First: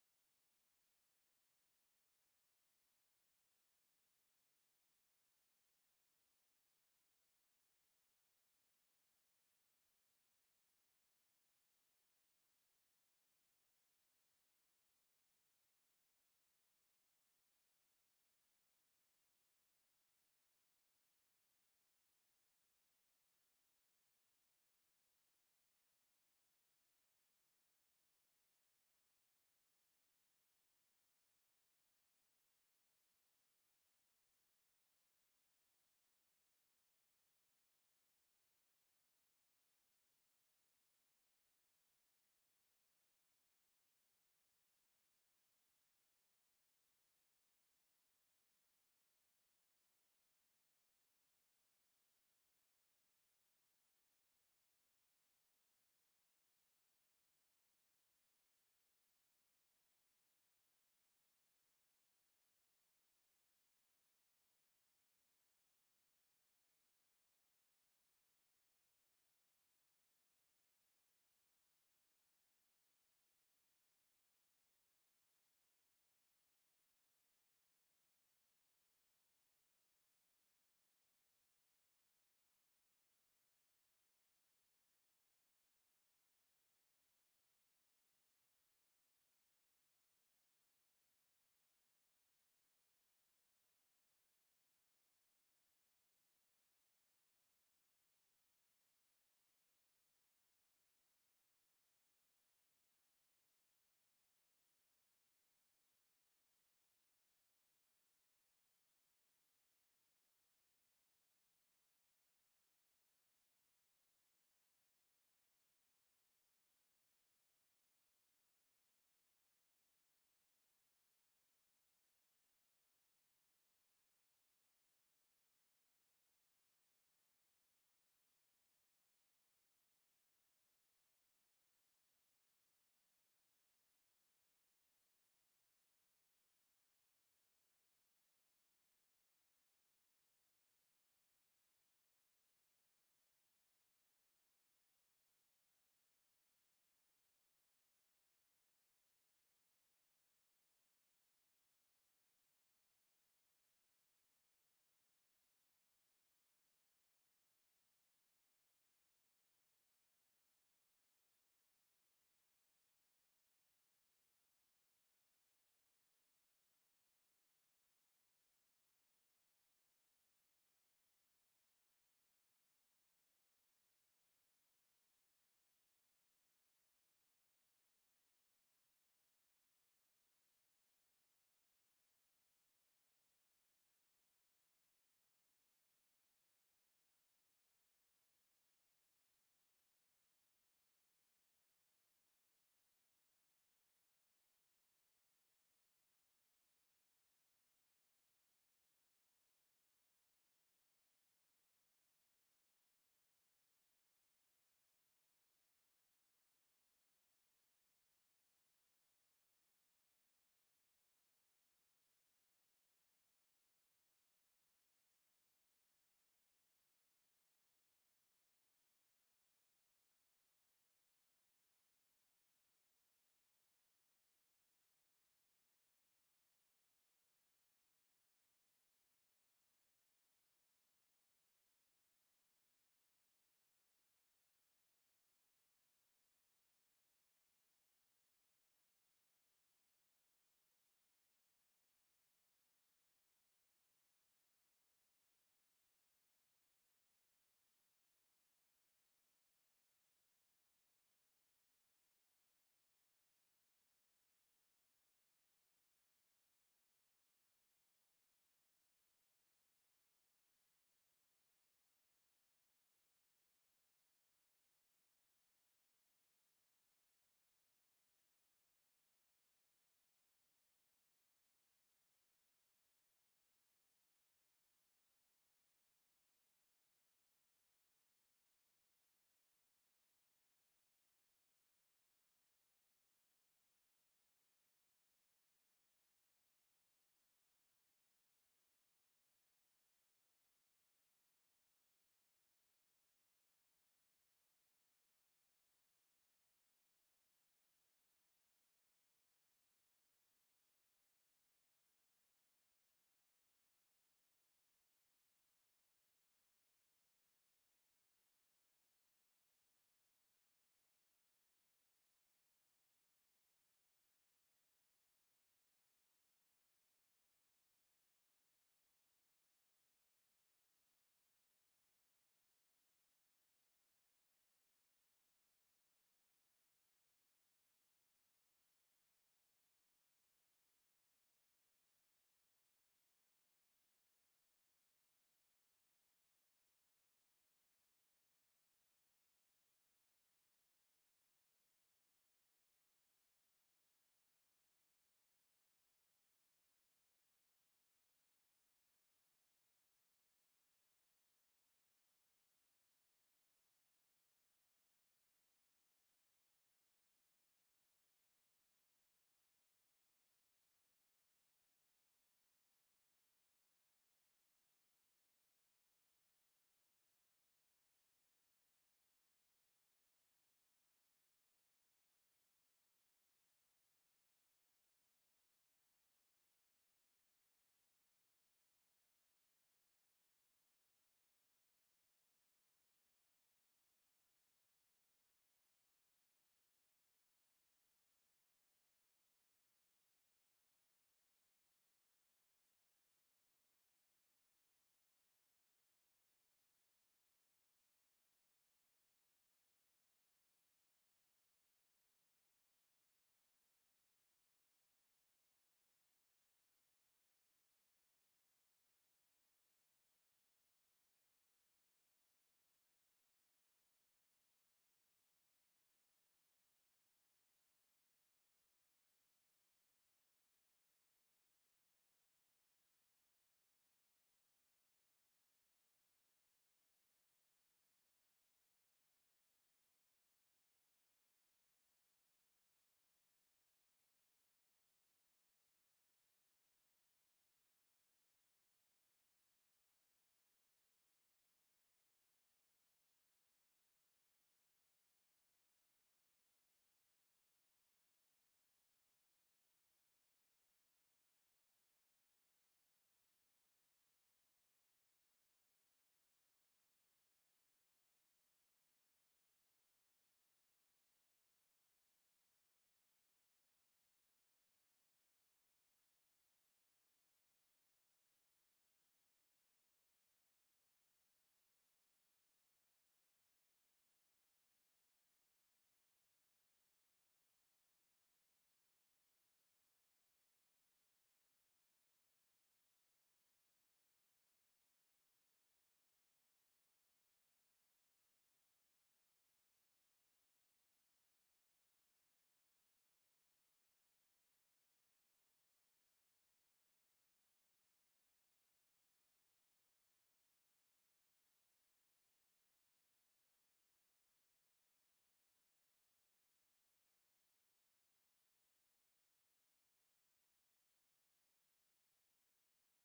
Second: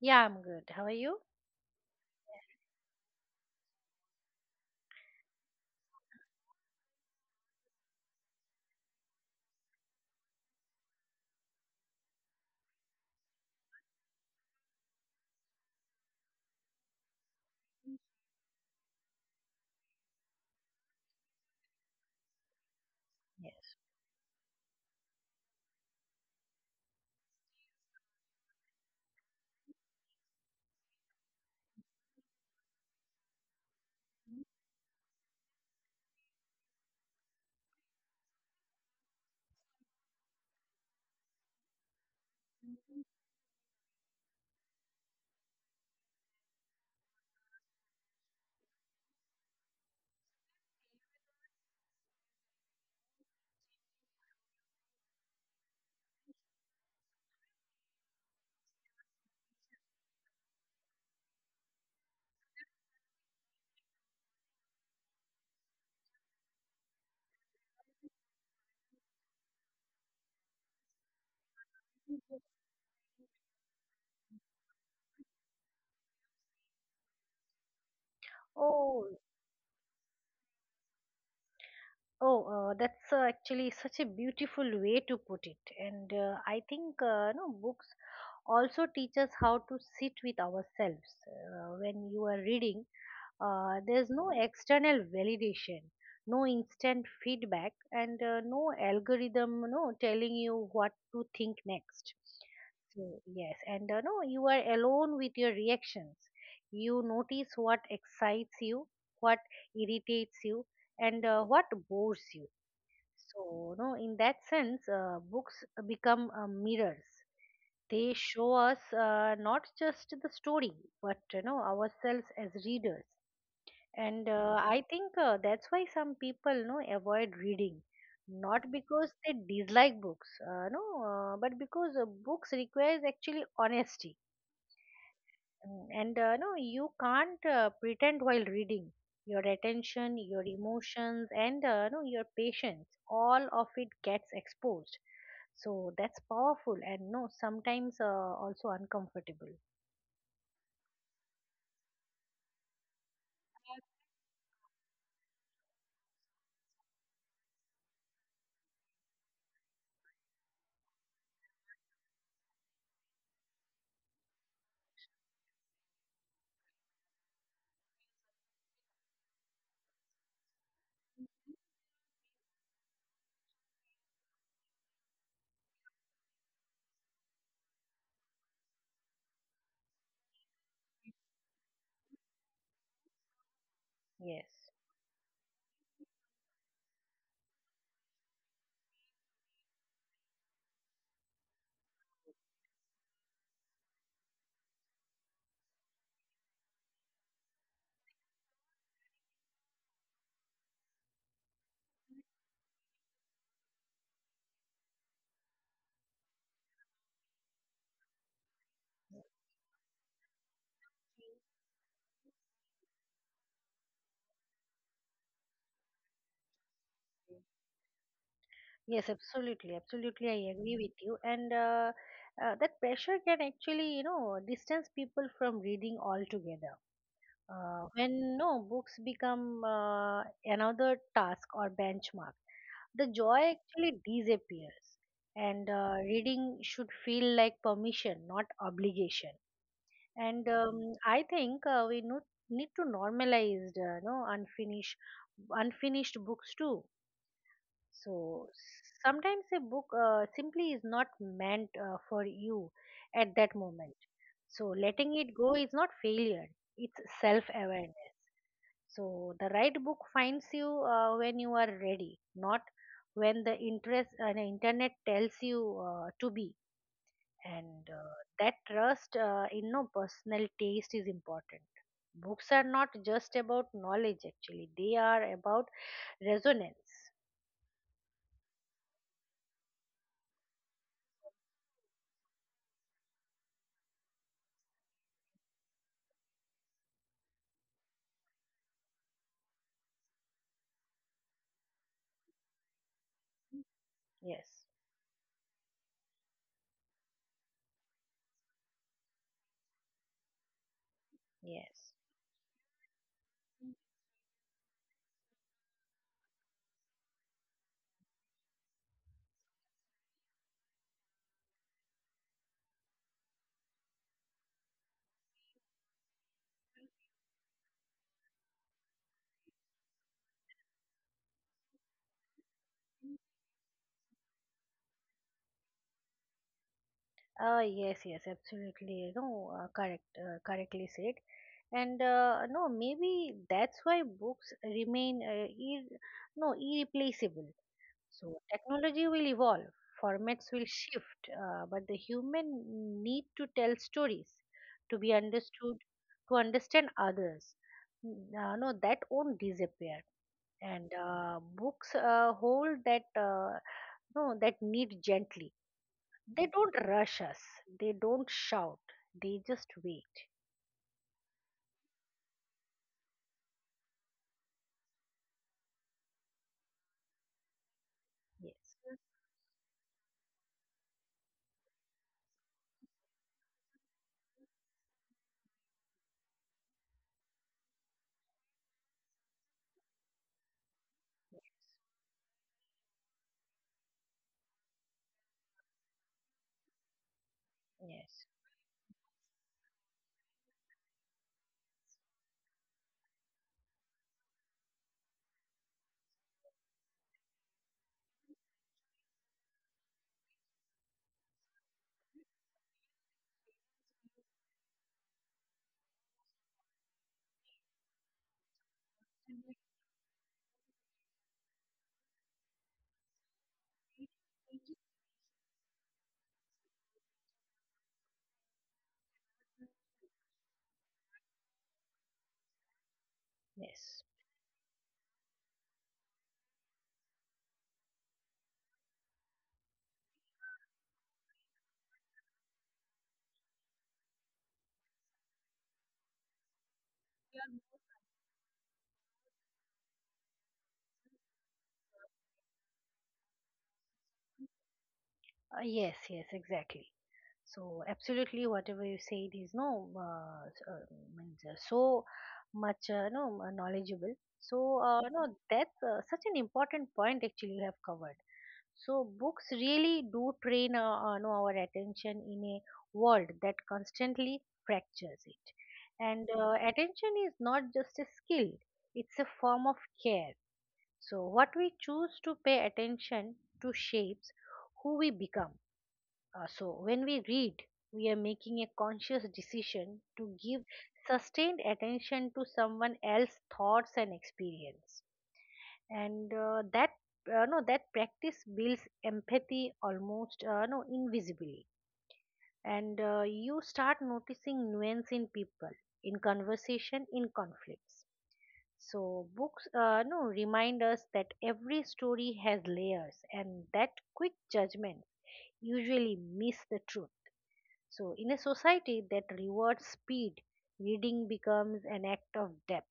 Yeah, I'm good. How are you? Oh, oh, that's actually such a beautiful way to put it. And I think no books also teach us how to sit with ourselves. When you are reading, there's no external validation, no instant feedback, and no algorithm, no telling you what to think next. Exactly, yes. And no, you are alone with your reactions. You notice what excites you, what irritates you, and what bores you. So, no, in that sense, books become mirrors. They show us not just the story, but ourselves as readers. And I think that's why some people no avoid reading, not because they dislike books, no, but because books requires actually honesty. And no, you can't pretend while reading. Your attention, your emotions, and no, your patience, all of it gets exposed. So that's powerful and, no, sometimes also uncomfortable. Yes. Yes, absolutely. Absolutely, I agree with you. And that pressure can actually, distance people from reading altogether. When no books become another task or benchmark, the joy actually disappears, and reading should feel like permission, not obligation. And I think we need to normalize no unfinished books too. So sometimes a book simply is not meant for you at that moment, so letting it go is not failure, it's self awareness. So the right book finds you when you are ready, not when the internet tells you to be. And that trust in no personal taste is important. Books are not just about knowledge. Actually, they are about resonance. Yes, yes. Yes, yes, absolutely. No, correct, correctly said. And no, maybe that's why books remain no irreplaceable. So technology will evolve, formats will shift, but the human need to tell stories, to be understood, to understand others. No, that won't disappear. And books hold that, no, that need gently. They don't rush us. They don't shout. They just wait. Yes. Yes. Yes. Yes. Yes. Exactly. So absolutely, whatever you said is, no, means so much, no, knowledgeable. So no, that's such an important point actually you have covered. So books really do train no, our attention in a world that constantly fractures it. And attention is not just a skill; it's a form of care. So what we choose to pay attention to shapes who we become. So, when we read, we are making a conscious decision to give sustained attention to someone else's thoughts and experience. And that no, that practice builds empathy almost, no, invisibly, and you start noticing nuance in people, in conversation, in conflicts. So books no remind us that every story has layers, and that quick judgments usually miss the truth. So, in a society that rewards speed, reading becomes an act of depth.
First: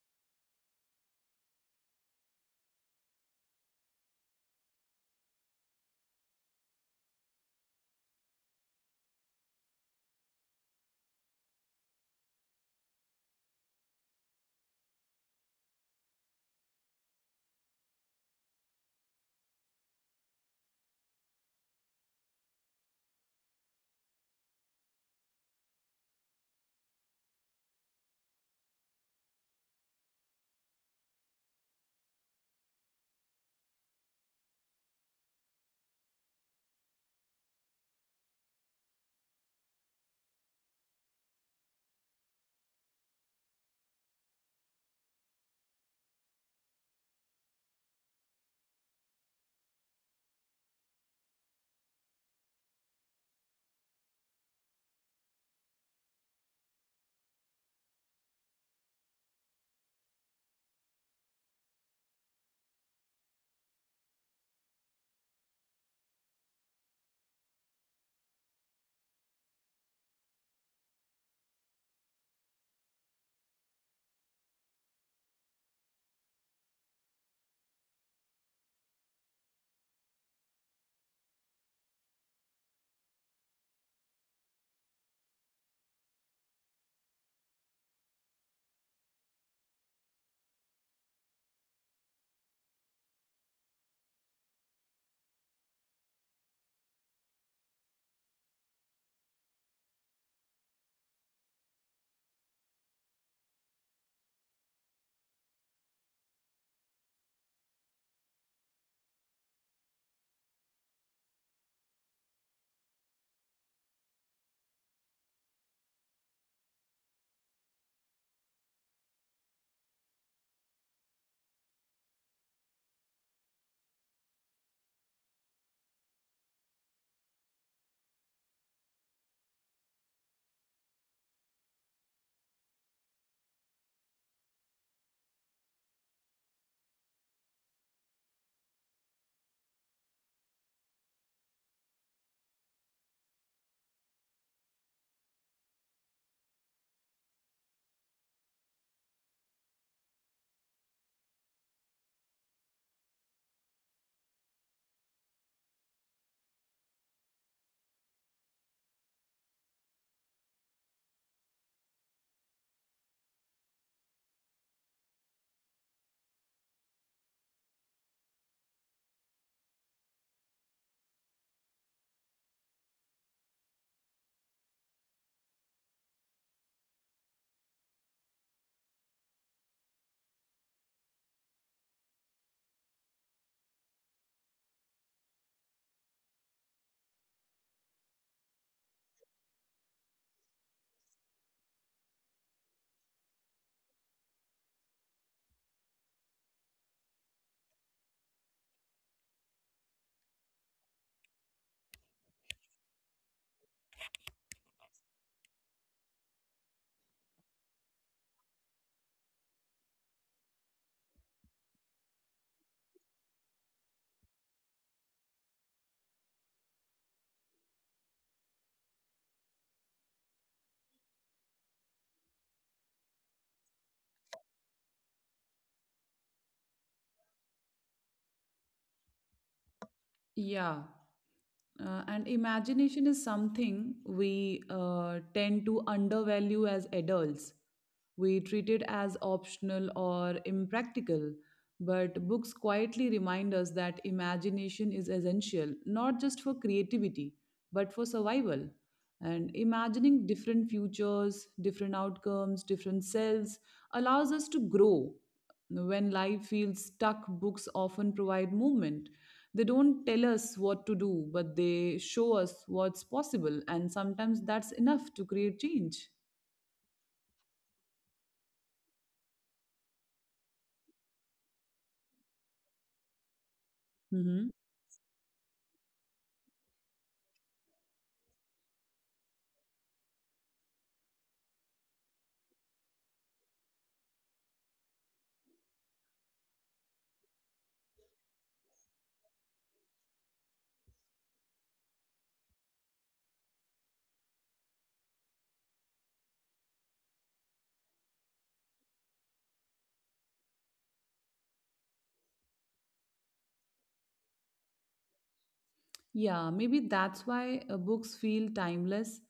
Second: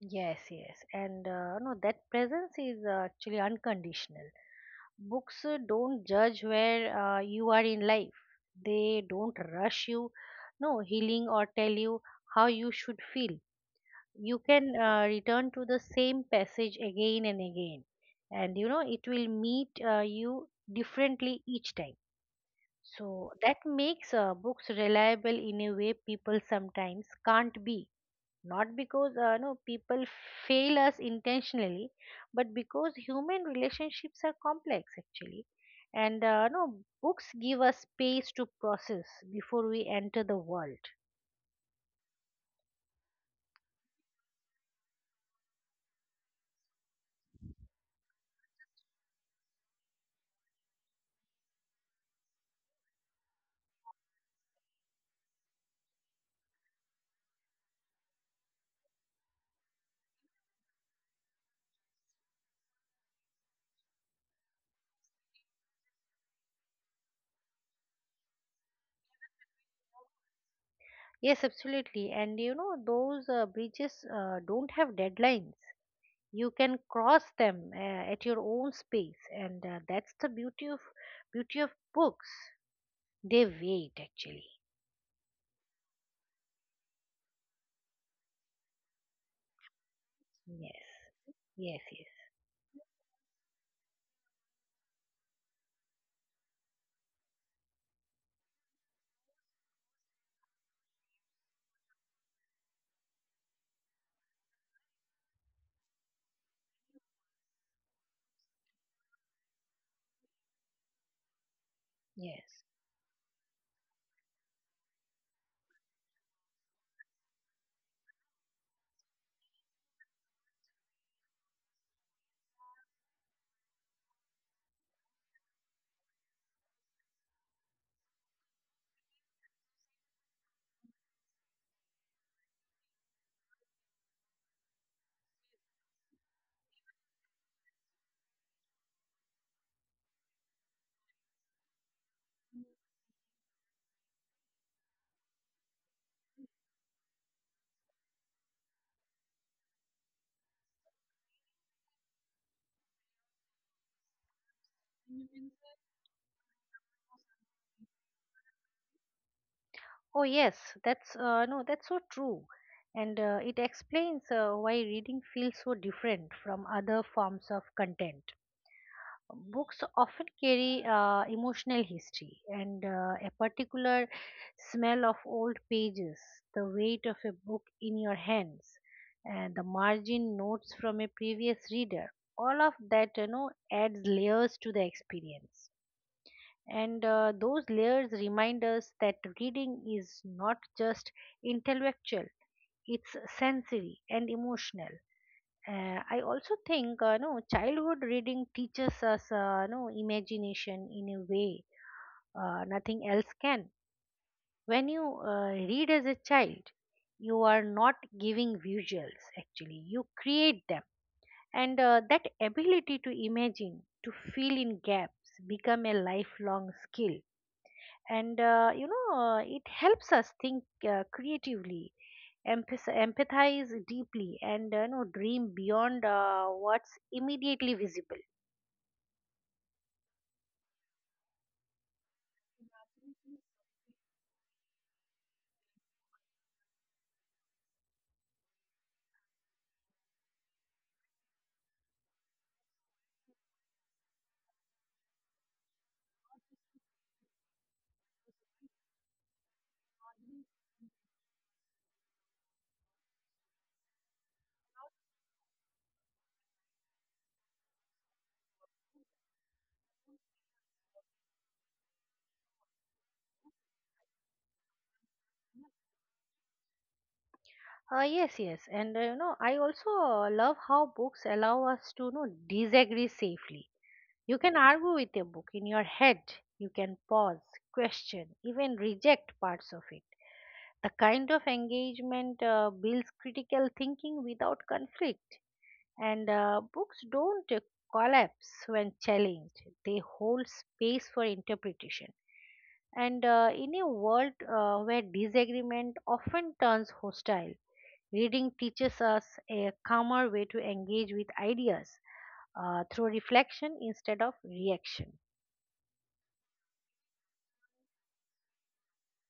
Yes, yes, and no, that presence is actually unconditional. Books don't judge where you are in life. They don't rush you, no healing or tell you how you should feel. You can return to the same passage again and again, and it will meet you differently each time. So that makes books reliable in a way people sometimes can't be. Not because no people fail us intentionally, but because human relationships are complex actually, and no books give us space to process before we enter the world. Yes, absolutely. And those bridges don't have deadlines. You can cross them at your own space, and that's the beauty of books. They wait actually. Yes, yes, yes, yes. Oh yes, that's no, that's so true, and it explains why reading feels so different from other forms of content. Books often carry emotional history and a particular smell of old pages, the weight of a book in your hands, and the margin notes from a previous reader. All of that, adds layers to the experience. And those layers remind us that reading is not just intellectual, it's sensory and emotional. I also think, no, childhood reading teaches us, no, imagination in a way nothing else can. When you read as a child, you are not giving visuals. Actually, you create them, and that ability to imagine, to fill in gaps, become a lifelong skill. And it helps us think creatively, empathize deeply, and dream beyond what's immediately visible. Yeah. And imagination is something we tend to undervalue as adults. We treat it as optional or impractical, but books quietly remind us that imagination is essential, not just for creativity, but for survival. And imagining different futures, different outcomes, different selves allows us to grow. When life feels stuck, books often provide movement. They don't tell us what to do, but they show us what's possible, and sometimes that's enough to create change. Yes, yes, and I also love how books allow us to disagree safely. You Hmm. can argue with a book in your head. You can pause, question, even reject parts of it. The kind of engagement builds critical thinking without conflict, and books don't collapse when challenged. They hold space for interpretation. And in a world where disagreement often turns hostile, reading teaches us a calmer way to engage with ideas, through reflection instead of reaction. Yeah, maybe that's why books feel timeless.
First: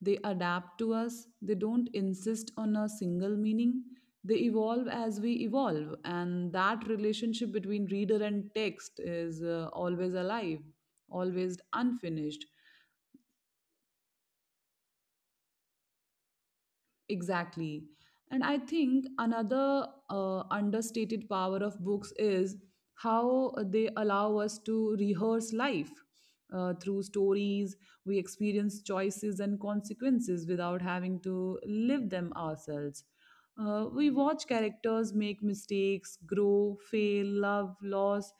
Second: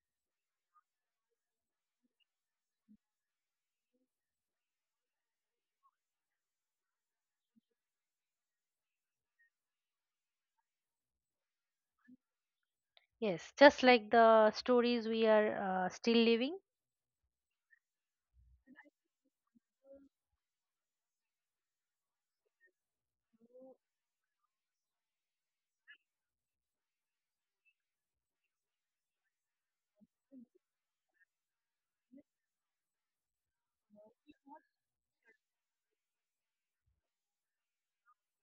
They adapt to us, they don't insist on a single meaning. They evolve as we evolve, and that relationship between reader and text is always alive, always unfinished. Yes, just like the stories we are still living. Exactly. And I think another understated power of books is how they allow us to rehearse life. Through stories, we experience choices and consequences without having to live them ourselves. We watch characters make mistakes, grow, fail, love, loss,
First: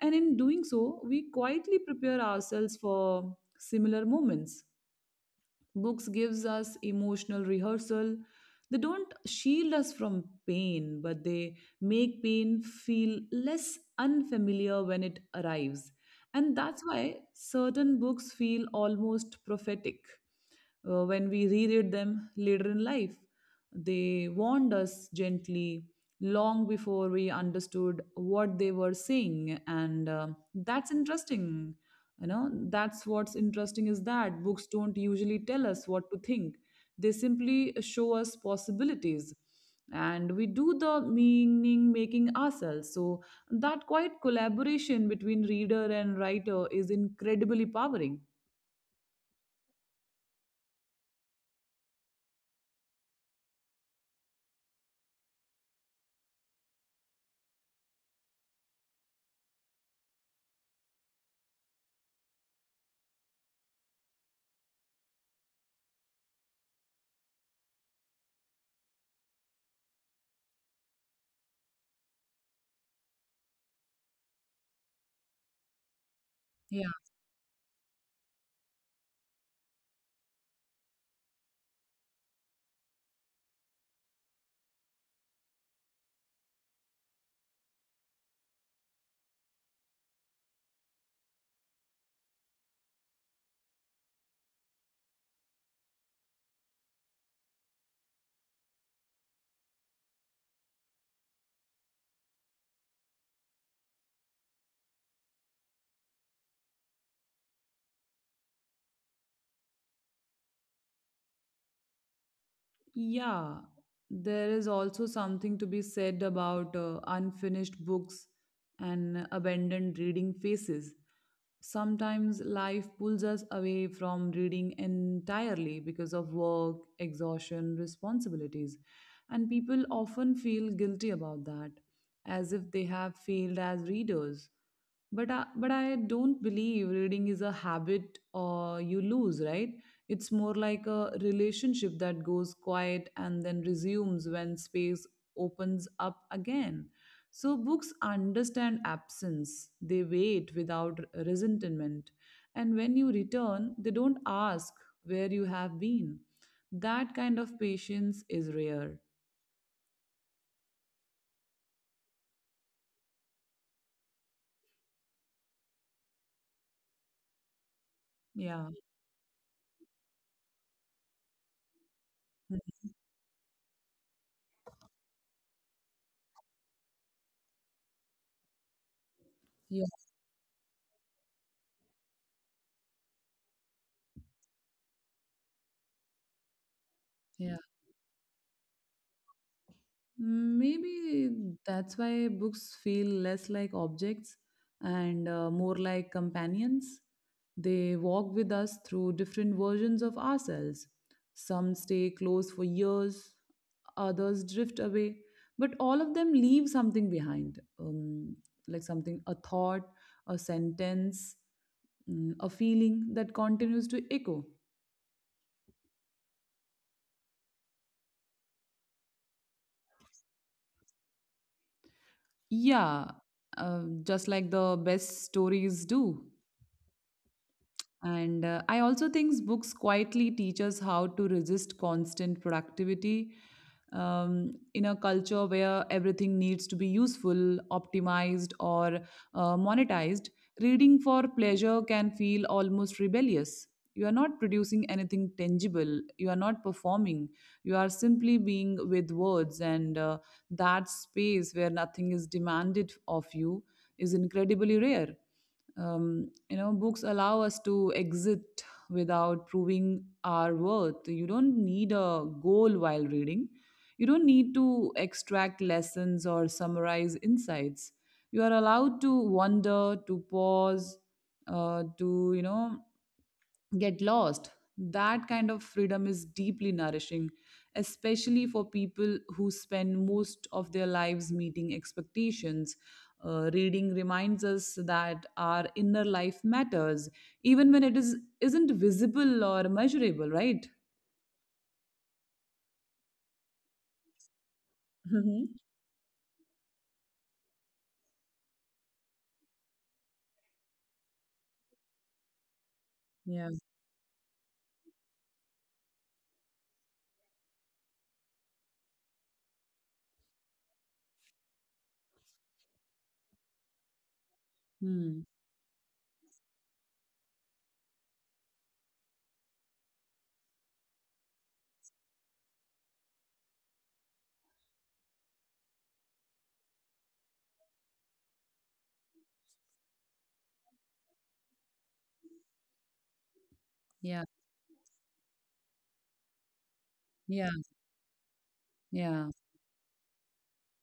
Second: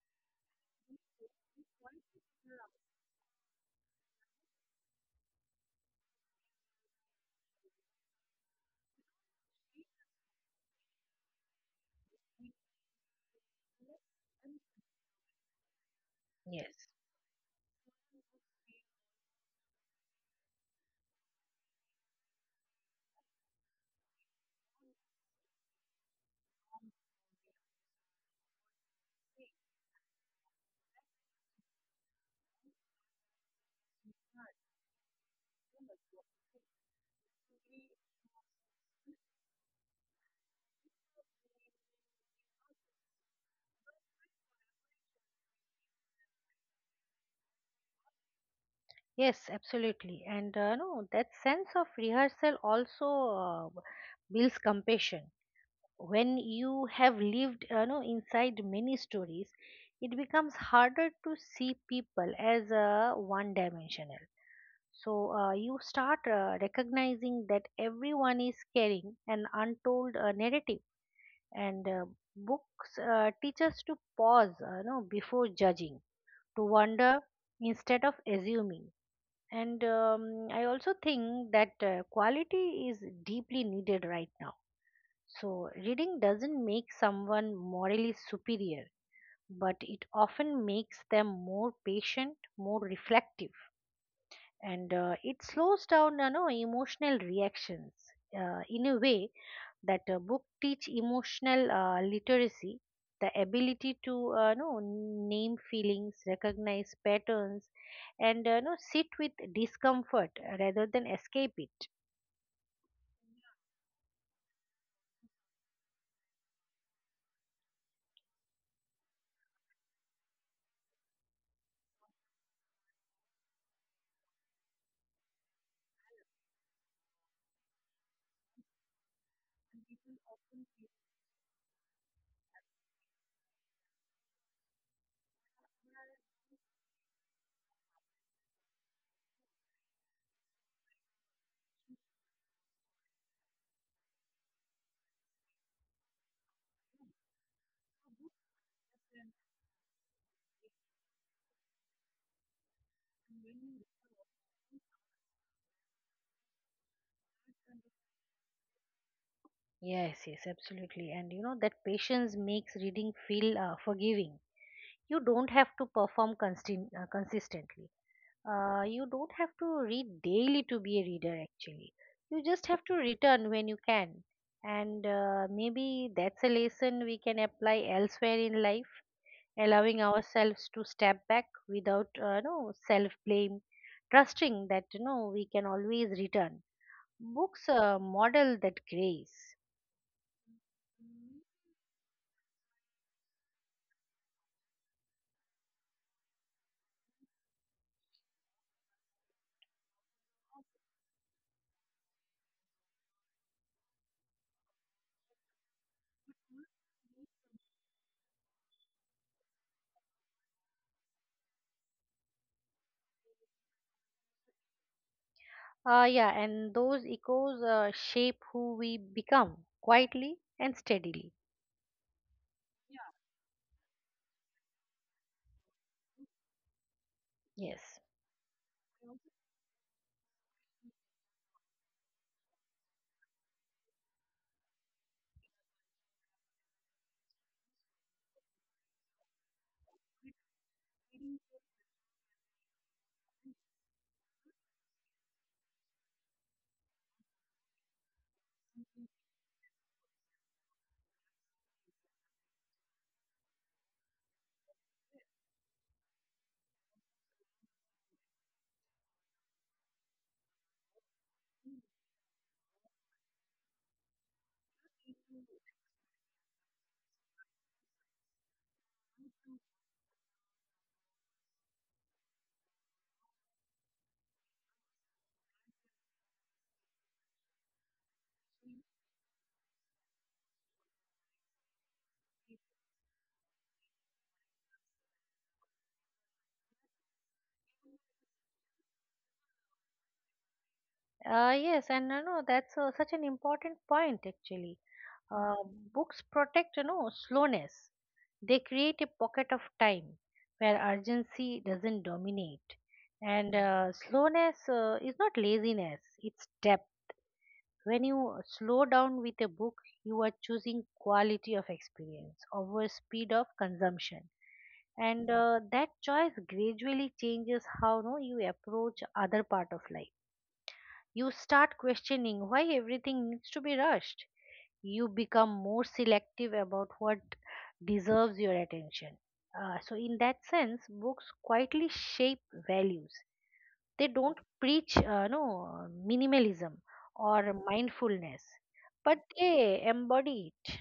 and in doing so, we quietly prepare ourselves for similar moments. Books gives us emotional rehearsal. They don't shield us from pain, but they make pain feel less unfamiliar when it arrives. And that's Yes. why certain books feel almost prophetic when we reread them later in life. They warned us gently long before we understood what they were saying, and that's interesting you know that's what's interesting is that books don't usually tell us what to think. They simply show us possibilities, and we do the meaning making ourselves. So that quiet collaboration between reader and writer is incredibly powering. Yes, absolutely. And no, that sense of rehearsal also builds compassion. When you have lived inside many stories, it becomes harder to see people as one dimensional. So you start recognizing that everyone is carrying an untold narrative, and books teach us to pause, before judging, to Yeah. wonder instead of assuming. And I also think that quality is deeply needed right now. So, reading doesn't make someone morally superior, but it often makes them more patient, more reflective, and it slows down, emotional reactions in a way that a book teach emotional literacy, the ability to know, name feelings, recognize patterns, and know, sit with discomfort rather than escape it. Yeah, there is also something to be said about unfinished books and abandoned reading phases. Sometimes life pulls us away from reading entirely because of work, exhaustion, responsibilities, and people often feel guilty about that, as if they have failed as readers. But I don't believe reading is a habit or you lose, right? It's more like a relationship that goes quiet and then resumes when space opens up again. So books understand absence, they wait without resentment. And when you return, they don't ask where you have been. That kind of patience is rare. Yes, yes, absolutely. And that patience makes reading feel forgiving. You don't have to perform consistently. Yeah. You don't have to read daily to be a reader, actually. You just have to return when you can. And maybe that's a lesson we can apply elsewhere in life, Yeah, allowing ourselves to step back without, no, self blame, trusting that we can always return. yeah. Books model that grace. Mm, maybe that's why books feel less like objects and more like companions. They walk with us through different versions of ourselves. Some stay close for years, others drift away, but all of them leave something behind, like something, a thought, a sentence, mm, a feeling that continues to echo. Yeah, and those echoes shape who we become quietly and steadily. Yeah, just like the best stories do. Yes. And I also think books quietly teach us how to resist constant productivity, in a culture where everything needs to be useful, optimized, or monetized. Reading for pleasure can feel almost rebellious. You are not producing anything tangible. You are not performing. You are simply being with words, and that space where nothing is demanded of you is incredibly rare. Um, books allow us to exit without proving our worth. You don't need a goal while reading, you don't need to extract lessons or summarize insights. You are allowed to wander, to pause, to get lost. That kind of freedom is deeply nourishing, especially for people who spend most of their lives meeting expectations. Reading reminds us that our inner life matters, even when it is isn't visible or measurable, right? Yes, and that's such an important point actually. Uh, Hmm. books protect slowness. They create a pocket of time where urgency doesn't dominate, Yeah. and slowness is not laziness; it's depth. When you slow down with a book, you are choosing quality of experience over speed of consumption. Hmm. And that choice gradually changes how, no, you approach other part of life. You start questioning why everything needs to be rushed. You become more selective about what deserves your attention. So, in that sense, books quietly shape values. They Yeah. don't preach, no, minimalism Yeah. or mindfulness, but Yeah. they embody it.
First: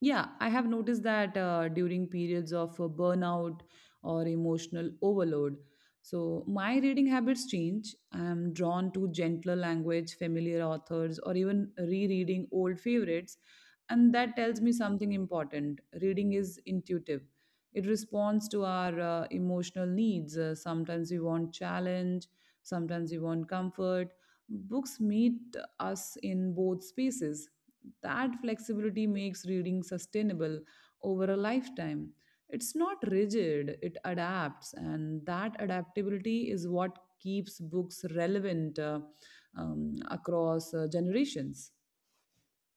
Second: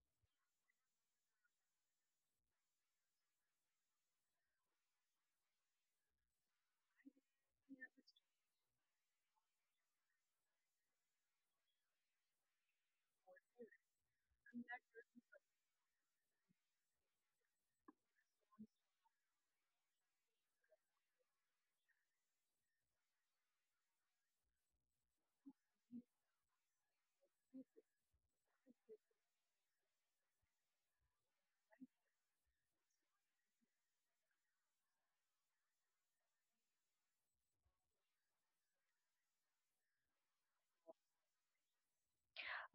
Yeah, I have noticed that during periods of burnout or emotional overload. So, my reading habits change. I'm drawn to gentler language, familiar authors, or even rereading old favorites. And that tells me something important. Reading is intuitive, it responds to our emotional needs. Sometimes we want challenge, sometimes we want comfort. Books meet us in both spaces. That flexibility makes reading sustainable over a lifetime. It's not rigid, it adapts, and that adaptability is what keeps books relevant across generations.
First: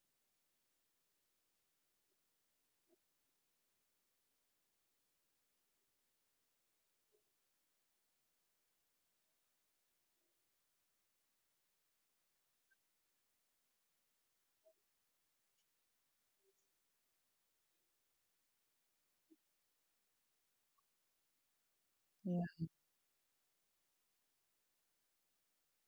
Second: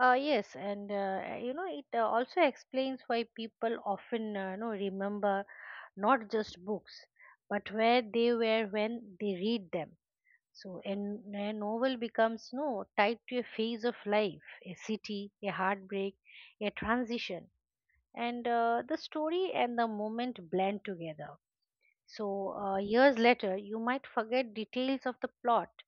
Yes, and it also explains why people often, remember not just books but where they were when they read them. So and a novel becomes no tied to a phase of life, a city, a heartbreak, a transition, and the story and the moment blend together. So, Yeah. Years later, you might forget details of the plot,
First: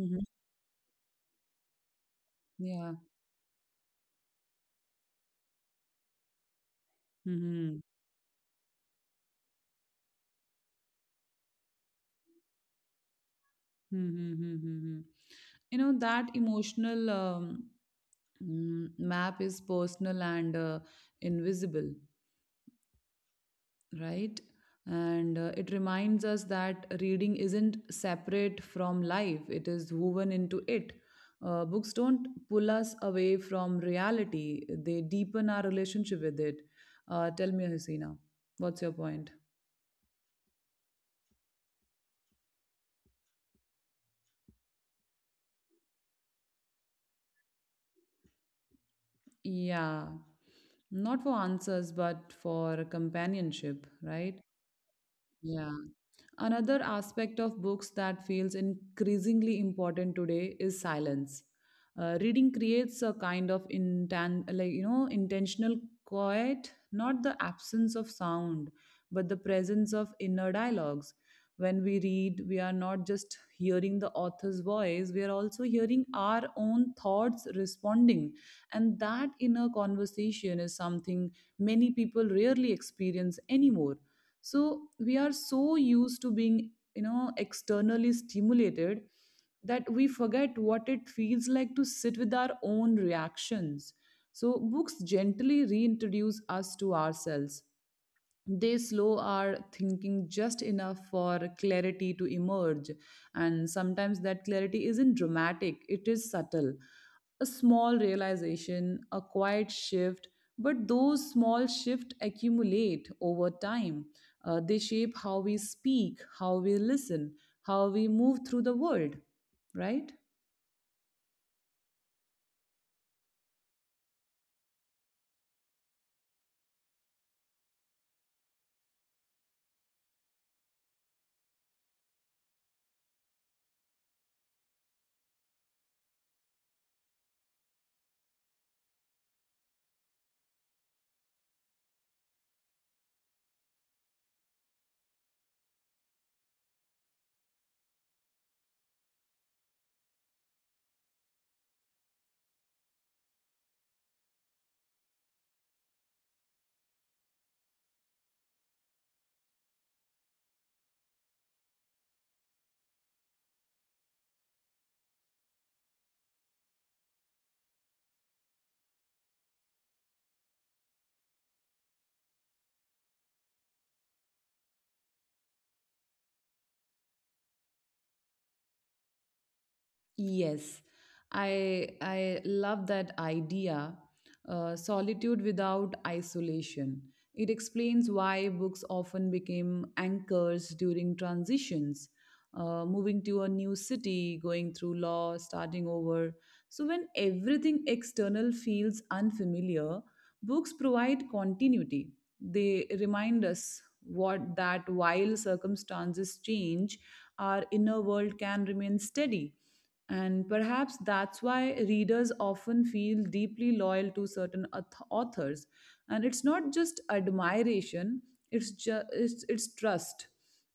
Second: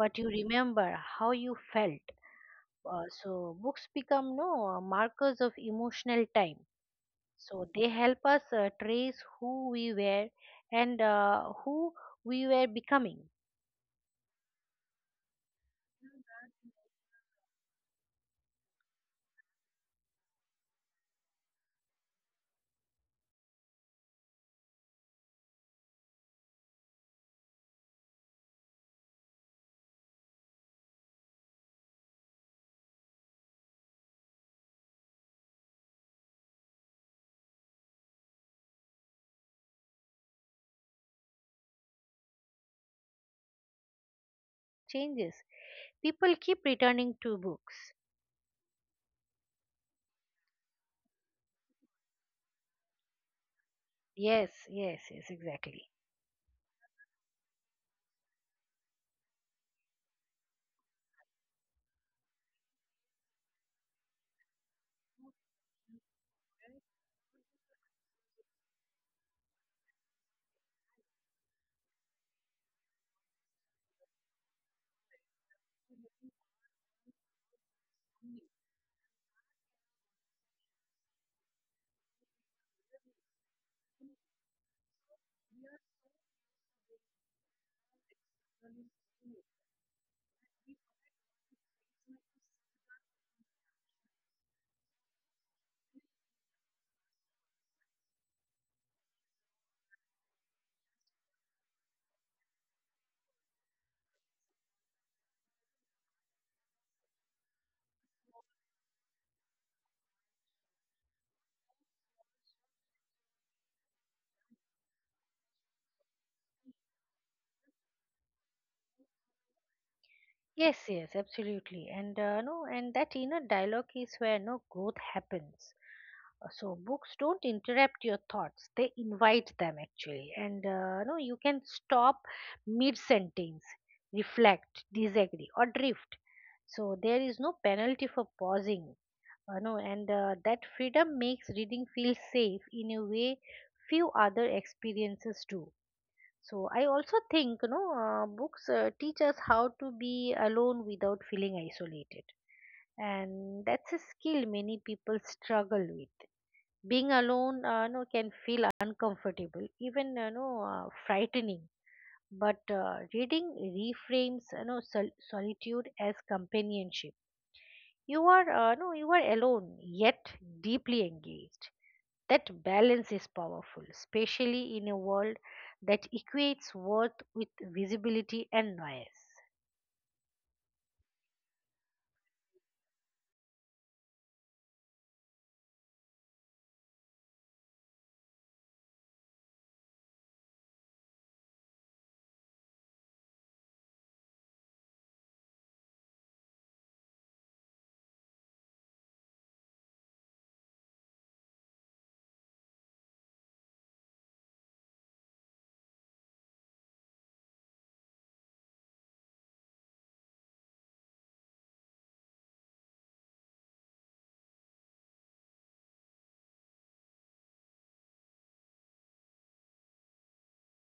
but you remember how you felt. Yeah. So, books become no markers of emotional time. So, Mm-hmm. they help us trace who we were and who we were becoming. Mm-hmm. You know, that emotional mm, map is personal and invisible, right? And it reminds us that reading isn't separate from life, it is woven into it. Books don't pull us away from reality, they deepen our relationship with it. Tell me, Hasina, what's your point? Changes. People keep returning to books. Yeah, not for answers, but for companionship, right? Yes, yes, yes, Yeah. exactly. Another aspect of books that feels increasingly important today is silence. Reading creates a kind of intentional quiet, not the absence of sound, but the presence of inner dialogues. When we read, we are not just hearing the author's voice, we are also hearing our own thoughts responding. And that inner conversation is something many people rarely experience anymore. So we are so used to being, you know, externally stimulated that we forget what it feels like to sit with our own reactions. So books gently reintroduce us to ourselves, they slow our thinking just enough for clarity to emerge. And sometimes that clarity isn't dramatic, it is subtle, a small realization, a quiet shift, but those small shifts accumulate over time. They shape how we speak, how we listen, how we move through the world, right? Yes, yes, absolutely. And no, and that inner dialogue is where no growth happens. So books don't interrupt your thoughts; they invite them actually. And no, you can stop mid-sentence, reflect, disagree, or drift. So there is no penalty for pausing. No, and that freedom makes reading feel safe in a way few other experiences do. So I also think, books teach us how to be alone without feeling isolated. And that's a skill many people struggle with. Being alone, no, can feel uncomfortable, even, frightening. But reading reframes, solitude as companionship. You are, no, you are alone, yet deeply engaged. That balance is powerful, especially in a world that equates worth with visibility and noise. Yes, I love that idea. Solitude without isolation. It explains why books often became anchors during transitions, moving to a new city, going through law, starting over. So when everything external feels unfamiliar, books provide continuity. They remind us what that while circumstances change, our inner world can remain steady. And perhaps that's why readers often feel deeply loyal to certain authors. And it's not just admiration, it's trust.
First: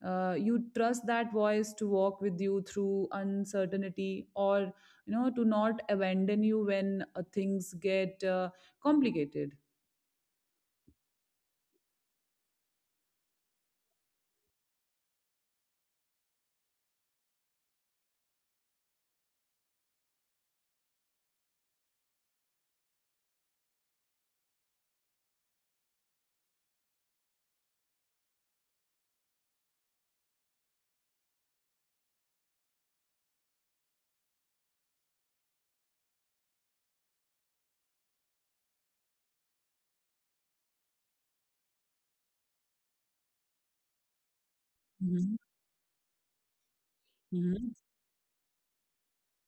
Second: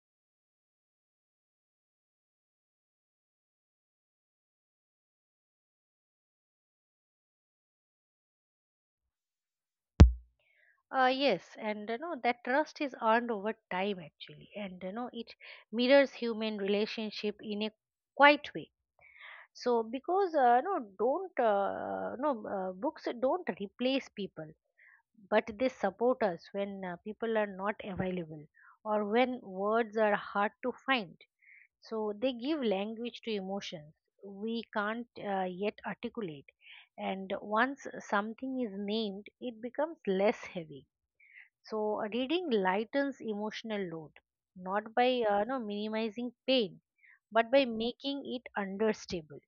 You trust that voice to walk with you through uncertainty, or you know, to not abandon you when things get complicated. Yes, and you know that trust is earned over time actually, and you know it mirrors human relationship in a quiet way. So because no, don't no books don't replace people, but they support us when people are not available or when words are hard to find. So they give language to emotions we can't yet articulate. And once something is named, it becomes less heavy. So reading lightens emotional load, not by no, minimizing pain, but by Mhm. making it understable.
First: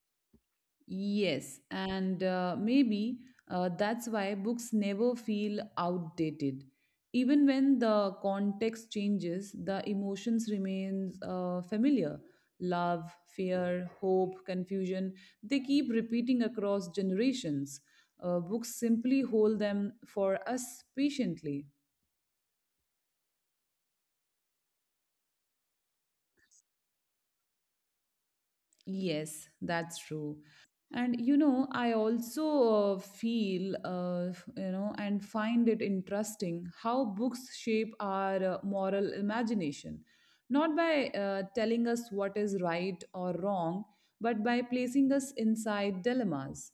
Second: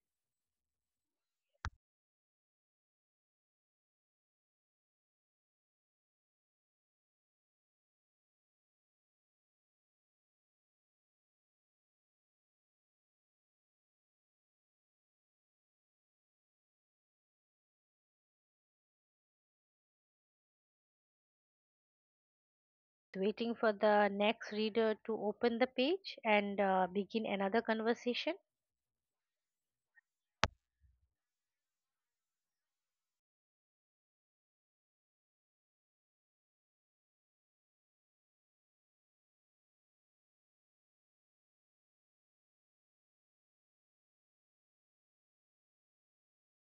Yes, and maybe that's why books never feel outdated. Even when the context changes, the emotions remains familiar. Love, fear, hope, confusion, they keep repeating across generations. Books simply hold them for us patiently. Waiting for the next reader to open the page and begin another conversation. Yes, that's true. And you know, I also feel, you know, and find it interesting how books shape our moral imagination, not by telling us what is right or wrong, but by placing us inside dilemmas.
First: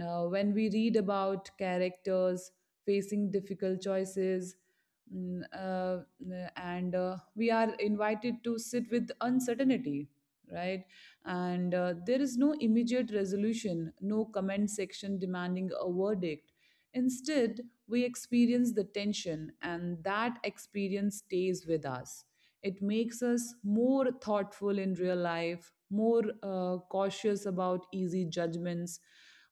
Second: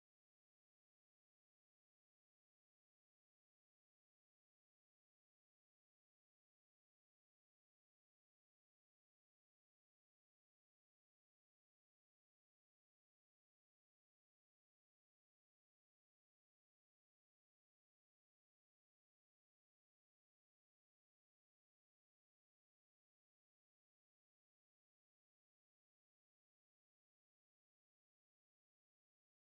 When we read about characters facing difficult choices, mm, and we are invited to sit with uncertainty, right? And there is no immediate resolution, no comment section demanding a verdict. Instead, we experience the tension, and that experience stays with us. It makes us more thoughtful in real life, more cautious about easy judgments.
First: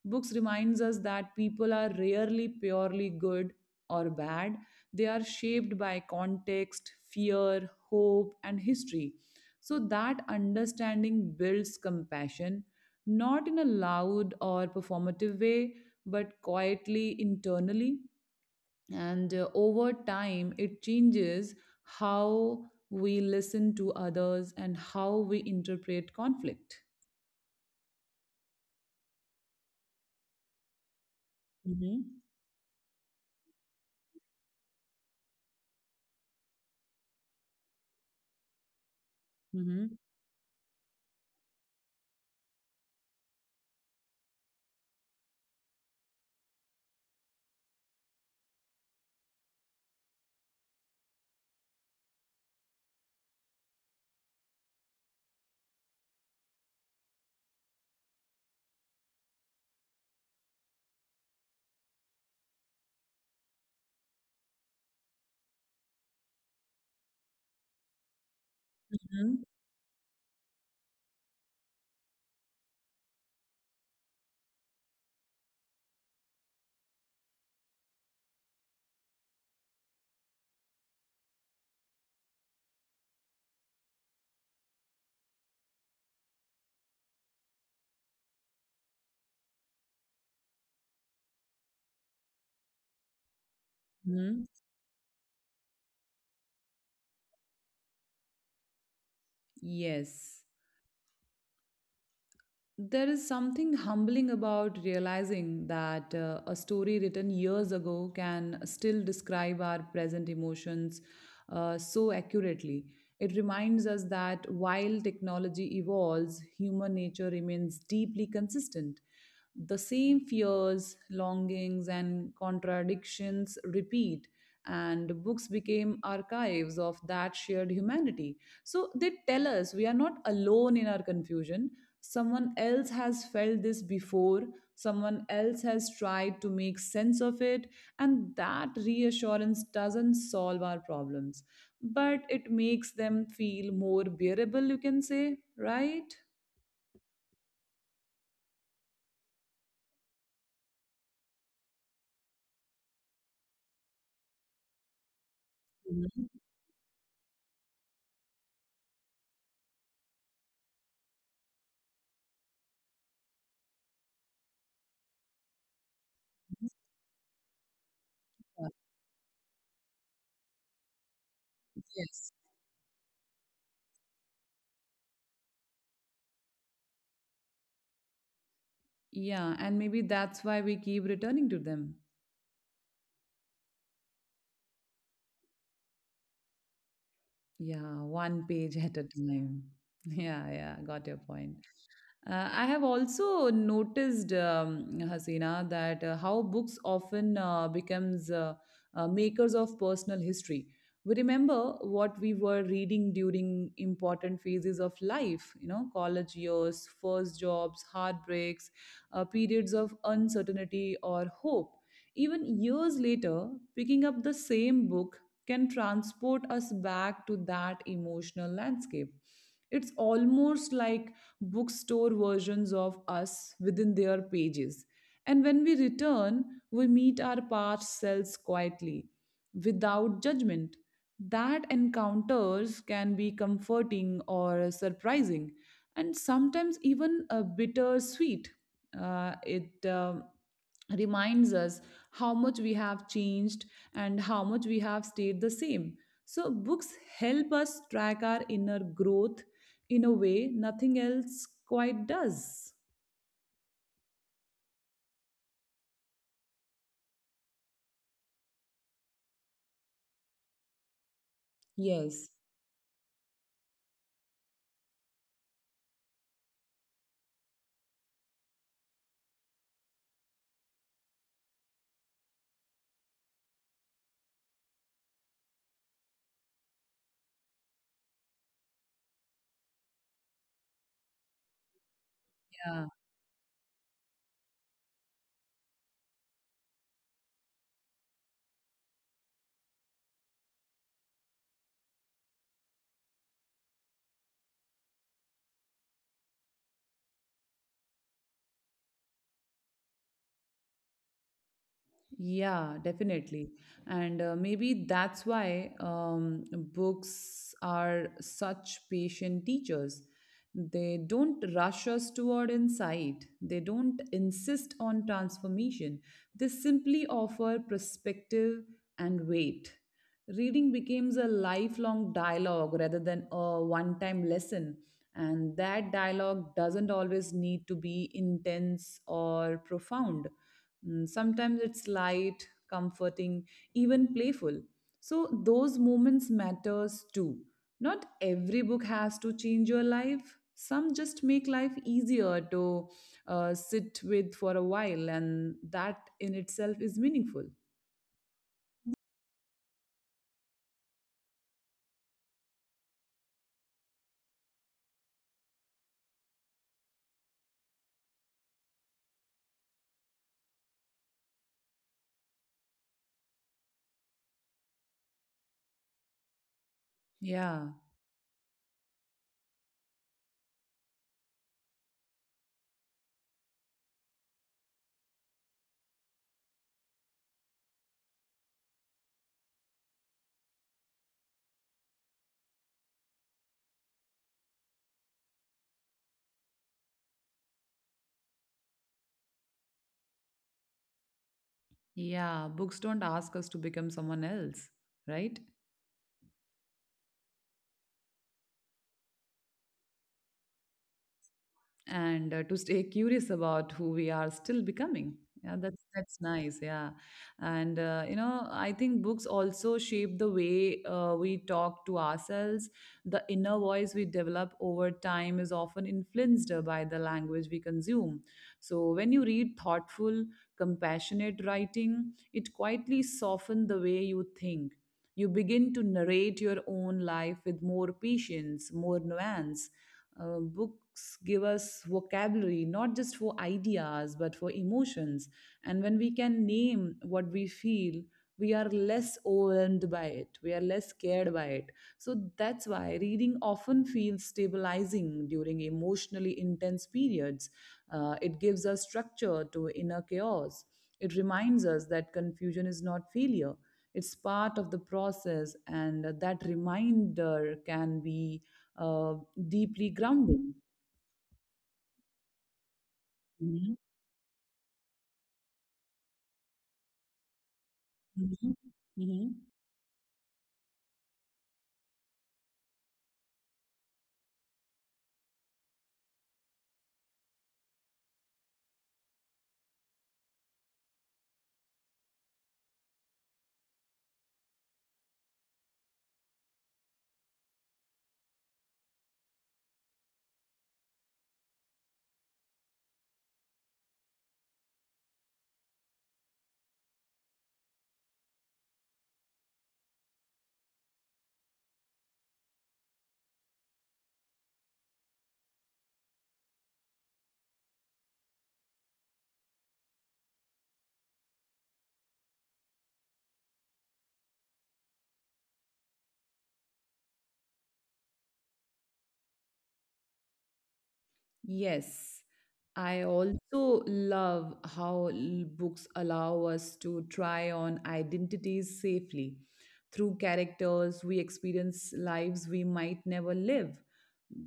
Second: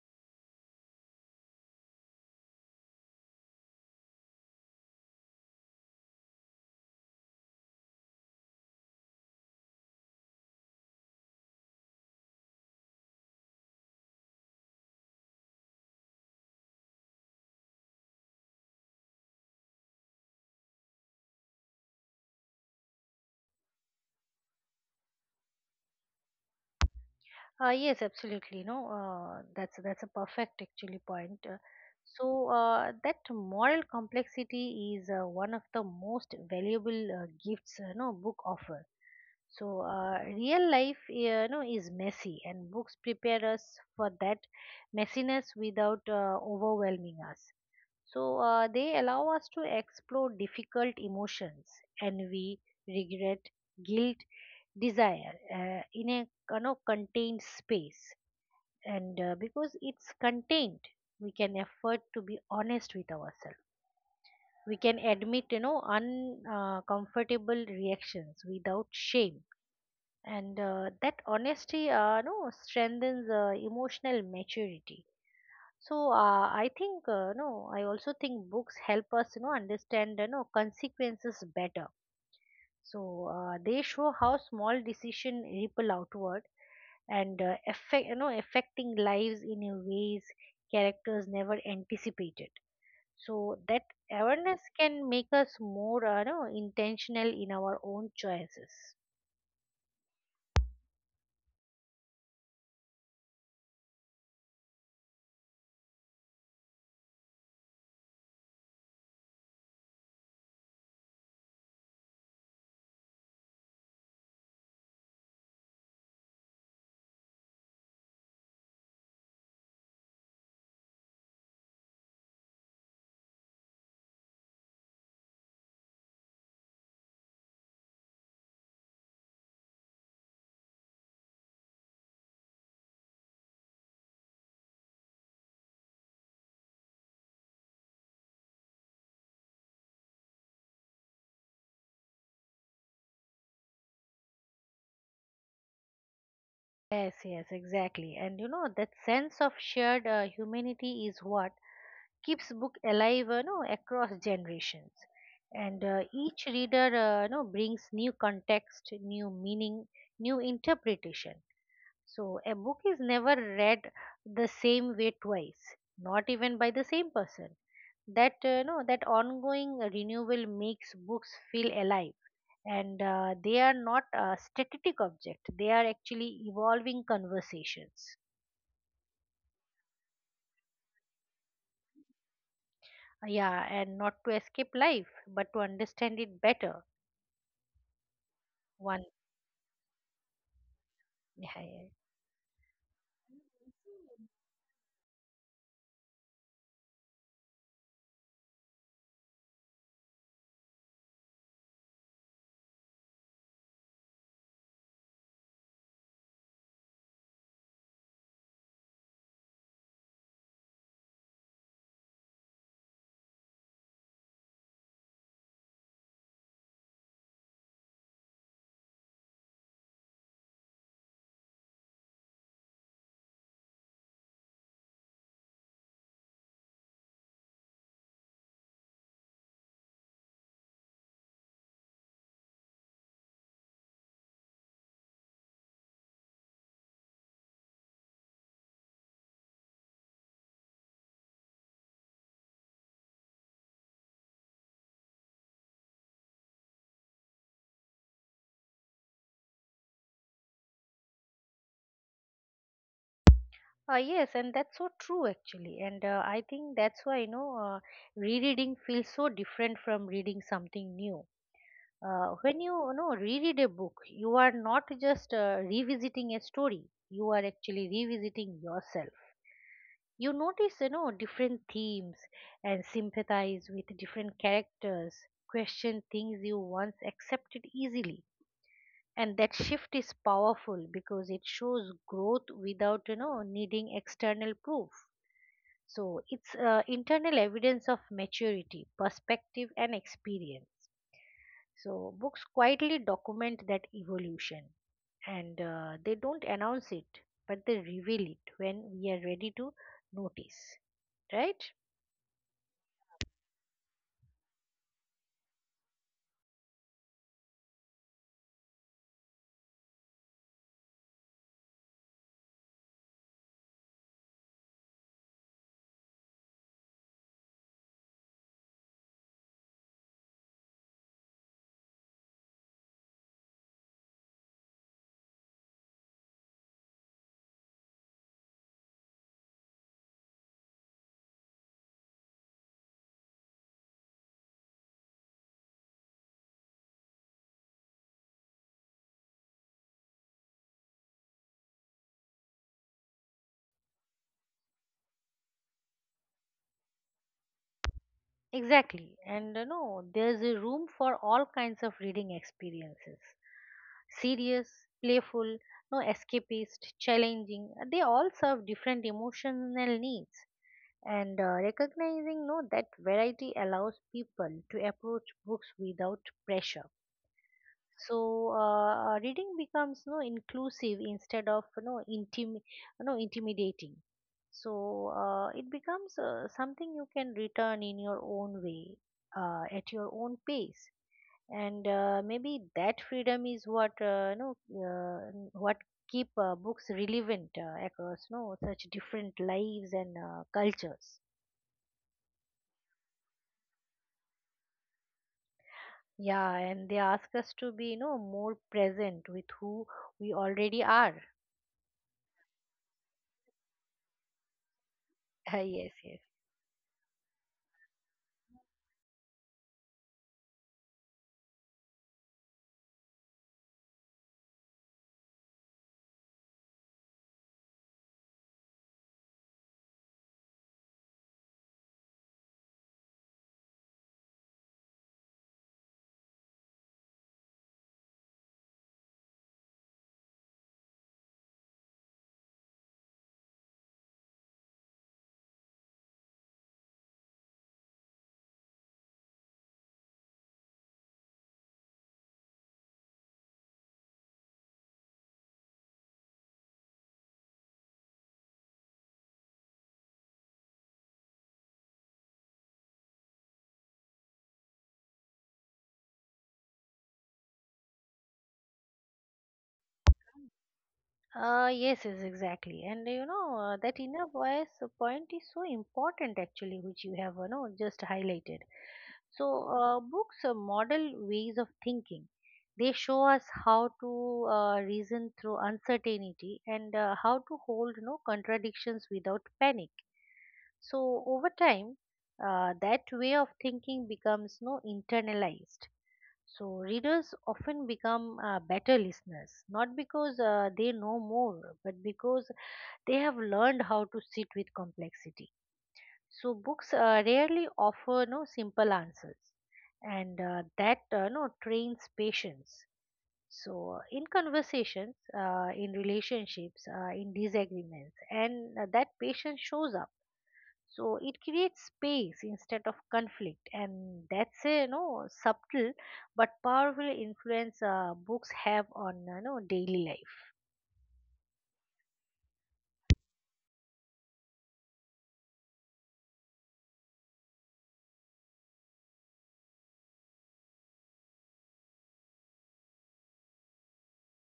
Books reminds us that people are rarely purely good or bad. They are shaped by context, fear, hope and history. So that understanding builds compassion, not in a loud or performative way, but quietly, internally. And over time it changes how we listen to others and how we interpret conflict. Yes, absolutely. No, that's a perfect actually point. Uh, Mhm. so uh, that moral complexity is one of the most valuable gifts no book offer. So Mhm. Real life, you know, is messy, and books prepare us for that messiness without overwhelming us. So they allow us to explore difficult emotions, envy, regret, guilt, desire in a, you know, contained space. And because it's contained, we can afford to be honest with ourselves. We can admit, you know, uncomfortable reactions without Mhm. shame. And that honesty, no, strengthens emotional maturity. So I think no, I also think books help us, you know, understand, you know, consequences better. So they show how small decision ripple outward and affect, you know, affecting lives in a ways characters never anticipated. So that Mhm. awareness can make us more you know, intentional in our own choices. Yes. There is something humbling about realizing that a story written years ago can still describe our present emotions so accurately. It reminds us that while technology evolves, human nature remains deeply consistent. The same fears, longings, and contradictions repeat, and books became archives of that shared humanity. So they tell us we are not alone in our confusion. Someone else has felt this before, someone else has tried to make sense of it, and that reassurance doesn't solve our problems, but it makes them feel more bearable, you can say, right? Yes, yes, exactly. And you know that sense of shared humanity is what keeps book alive, no, across generations, and Mhm. each reader, no, brings new context, new meaning, new interpretation. So a book is never read the same way twice, not even by the same person. that uh, Yeah. no that ongoing renewal makes books feel alive, Yes. and they are not a static object, they are actually evolving conversations. Yeah, and maybe that's why we keep returning to them. Yeah, and not to escape life but to understand it better. Yeah, one page at a One. time. Yeah, yeah, got your Yeah, point. yeah. I have also noticed, Hasina, that how books often becomes makers of personal history. We remember what we were reading during important phases of life, you know, college years, first jobs, heartbreaks, periods of uncertainty or hope. Even years later, picking up the same book can transport us back to that emotional landscape. It's almost like bookstore versions of us within their pages. And when we return, we meet our past selves quietly, without judgment. That encounters can be comforting or surprising, and sometimes even bittersweet. It reminds us how much we have changed and how much we have stayed the same. So, books help us track our inner growth in a way nothing else quite does. Yes, and that's so true actually. And I think that's why, you know, rereading feels so different from reading something new. Yes. When you know, reread a book, you are not just revisiting a story, you are actually revisiting yourself. You notice, you know, different themes and sympathize with different characters, question things you once accepted easily, and that shift is powerful because it shows growth Yeah. without, you know, needing external proof. So it's internal evidence of maturity, perspective and experience. So books quietly document that evolution, and they don't announce it, but they reveal it when we are ready to notice, right? Yeah, definitely. And maybe that's why books are such patient teachers. They don't rush us toward insight, they don't insist on transformation. They simply offer perspective and weight. Reading becomes a lifelong dialogue rather than a one time lesson. And that dialogue doesn't always need to be intense or profound. Mm, sometimes it's light, comforting, even playful. So those moments matters too. Not every book has to change your life. Some just make life easier to sit with for a while, and that in itself is meaningful. Exactly. And you know, there's a room for all kinds of reading experiences. Serious, playful, no escapist, challenging. They all serve different emotional needs. And recognizing no that variety allows people to approach books without pressure. Yeah, So reading becomes, you know, inclusive instead of, you know, intimidating. So it becomes something you can return in your own way, at your own pace, and maybe that freedom is what what keep books relevant across, you know, such different lives and cultures. yeah. Books don't ask us to become someone else, right? Yeah, and they ask us to be, you know, more present with who we already are. And to stay curious about who we are still becoming yeah Yes, that's yes. nice yeah And I think books also shape the way we talk to ourselves. The inner voice we develop over time is often influenced by the language we consume. So when you read thoughtful, compassionate writing, it quietly softens the way you think. You begin to narrate your own life with more patience, more nuance. Books give us vocabulary, not just for ideas, but for emotions. And when we can name what we feel, we are less overwhelmed by it. We are less scared by it. So that's why reading often feels stabilizing during emotionally intense periods. It gives us structure to inner chaos. It reminds us that confusion is not failure. It's part of the process, and that reminder can be uh, deeply grounding. Yes, yes, exactly. And Mhm, that inner voice point is so important actually, which you have, you know, just mhm, highlighted. mhm. So, books model ways of thinking. They show us how to reason through uncertainty and how to hold contradictions without panic. So, over time, that way of thinking becomes no internalized. So, readers often become better listeners, not because they know more, but because they have learned how to sit with complexity. So, books rarely offer no simple answers, and that no trains patience. So, in conversations, in relationships, in disagreements, and that patience shows up. So it creates space instead of conflict, and that's a, you know, subtle but powerful influence books have on, you know, daily life. Yes, I also love how books allow us to try on identities safely. Through characters, we experience lives we might never live.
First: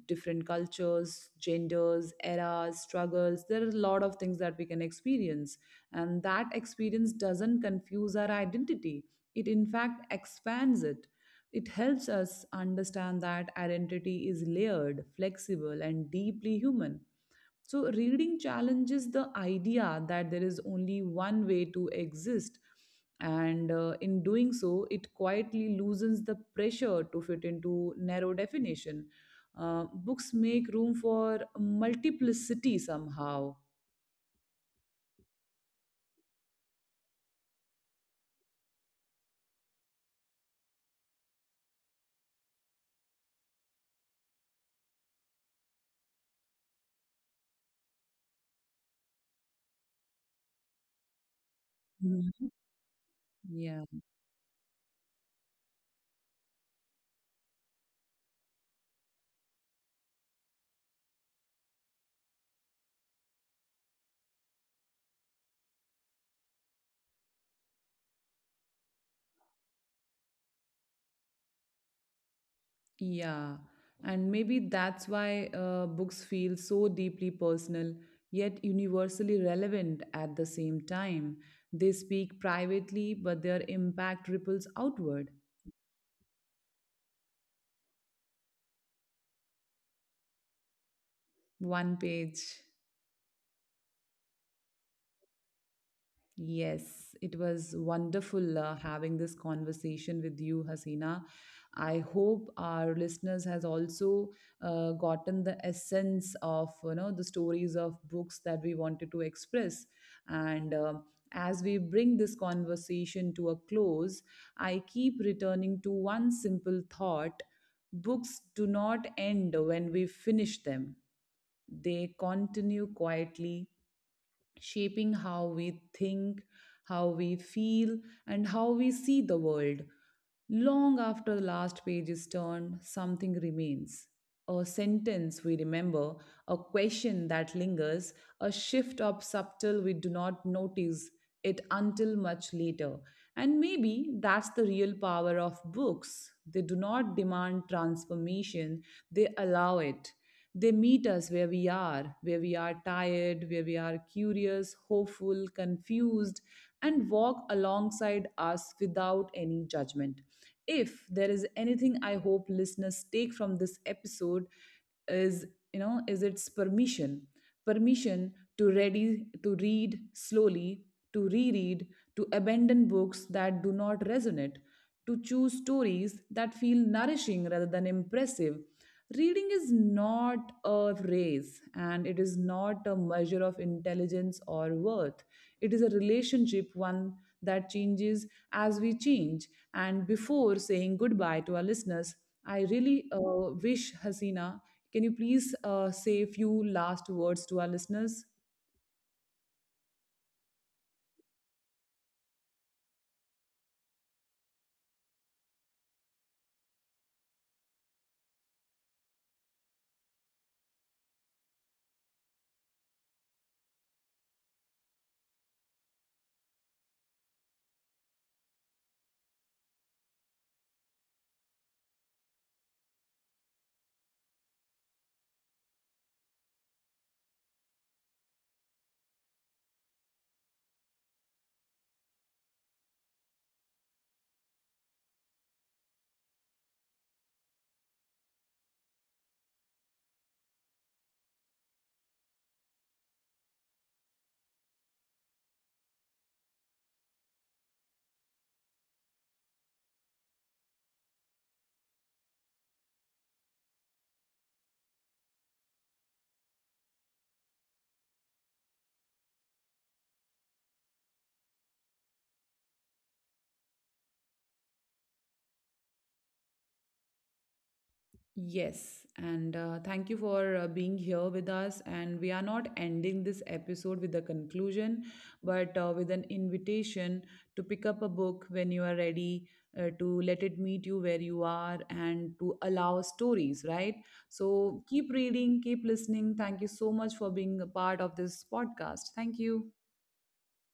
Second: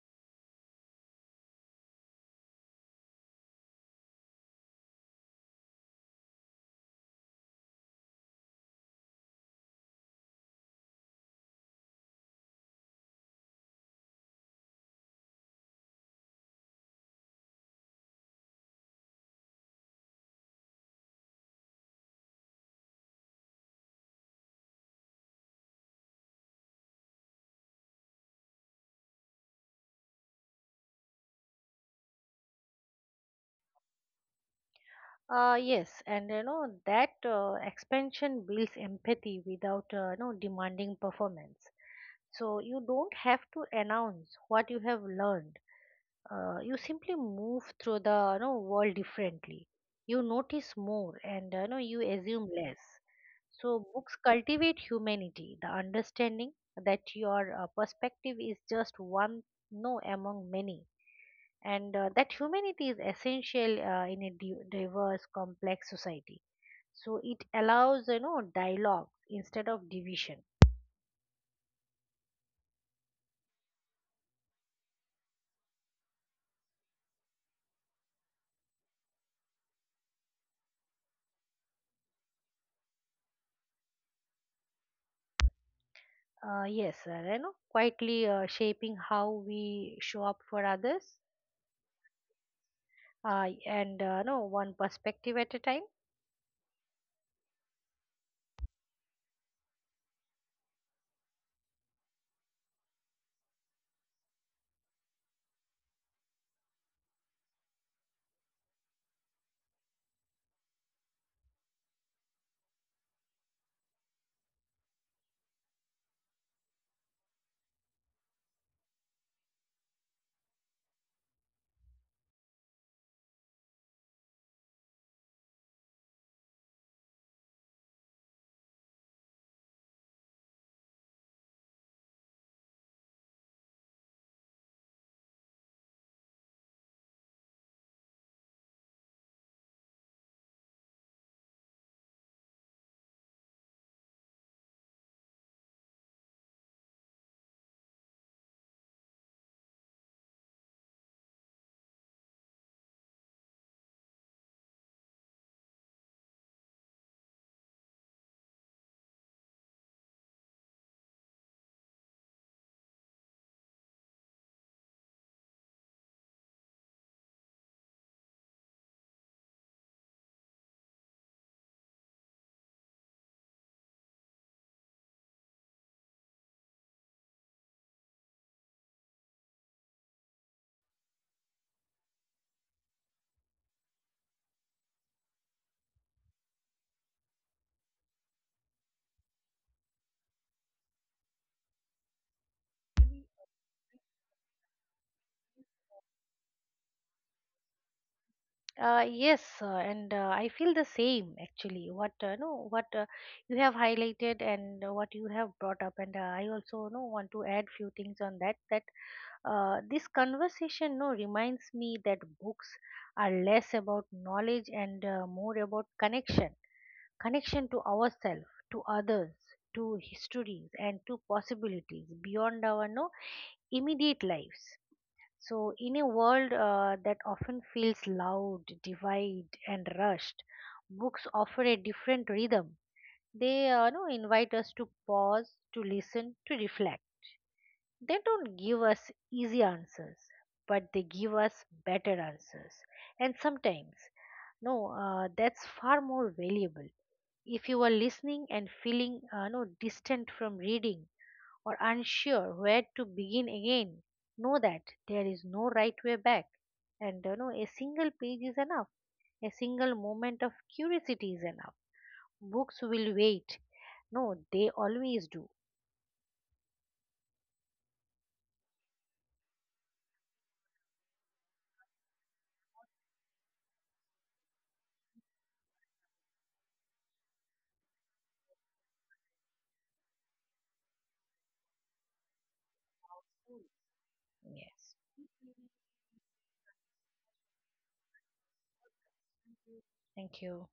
Different cultures, genders, eras, struggles. There are a lot of things that we can experience. And that experience doesn't confuse our identity, it in fact expands it. It helps us understand that identity is layered, flexible, and deeply human. So, reading challenges the idea that there is only one way to exist, and in doing so, it quietly loosens the pressure to fit into narrow definition. Books make room for multiplicity somehow. Yes, and you know that expansion builds empathy without you know, demanding performance. So you don't have to announce what you have learned, you simply move through the, you know, world differently. You notice more and, you know, you assume Mhm. less. So, Yeah. books cultivate humanity, the understanding that your perspective is just one no among many, and that humanity is essential in a diverse, complex society. So, it allows, you know, dialogue instead of division. Yeah, and maybe that's why books feel so deeply personal, yet universally relevant at the same time. They speak privately, but their impact ripples outward. Yes, you know, quietly shaping how we show up for others, One page. And no one perspective at a time. Yes, it was wonderful having this conversation with you, Hasina. I hope our listeners has also gotten the essence of the stories of books that we wanted to express. And as we bring this conversation to a close, I keep returning to one simple thought: books do not end when we finish them; they continue quietly shaping how we think, how we feel, and how we see the world. Long after the last page is turned, something remains. A sentence we remember, a question that lingers, a shift of subtle we do not notice it until much later. And maybe that's the real power of books. They do not demand transformation, they allow it. They meet us where we are tired, where we are curious, hopeful, confused, and walk alongside us without any judgment. If there is anything I hope listeners take from this episode, is is its permission, permission to ready to read slowly, to reread, to abandon books that do not resonate, to choose stories that feel nourishing rather than impressive. Reading is not a race, and it is not a measure of intelligence or worth. It is a relationship, one that changes as we change. And before saying goodbye to our listeners, I really wish Hasina, can you please say a few last words to our listeners? Yes, and I feel the same actually. What no, what you have highlighted and what you have brought up, and I also no want to add few things on that. That this conversation no reminds me that books are less about knowledge and more about connection, connection to ourselves, to others, to histories, and to possibilities beyond our no immediate lives. So, in a world that often feels loud, divide, and rushed, books offer a different rhythm. They no, invite us to pause, to listen, to reflect. They don't give us easy answers, but they give us better answers. And sometimes, no, that's far more valuable. If you are listening and feeling no distant from reading, or unsure where to begin again, know that there is no right way back. And you know, a single page is enough. A single moment of curiosity is enough. Books will wait. No, they always do. Yes, and thank you for being here with us. And we are not ending this episode with a conclusion, but with an invitation to pick up a book when you are ready, to let it meet you where you are, and to allow stories, right? So Yes. keep reading, keep listening. Thank you so much for being a part of this podcast. Thank you. Thank you.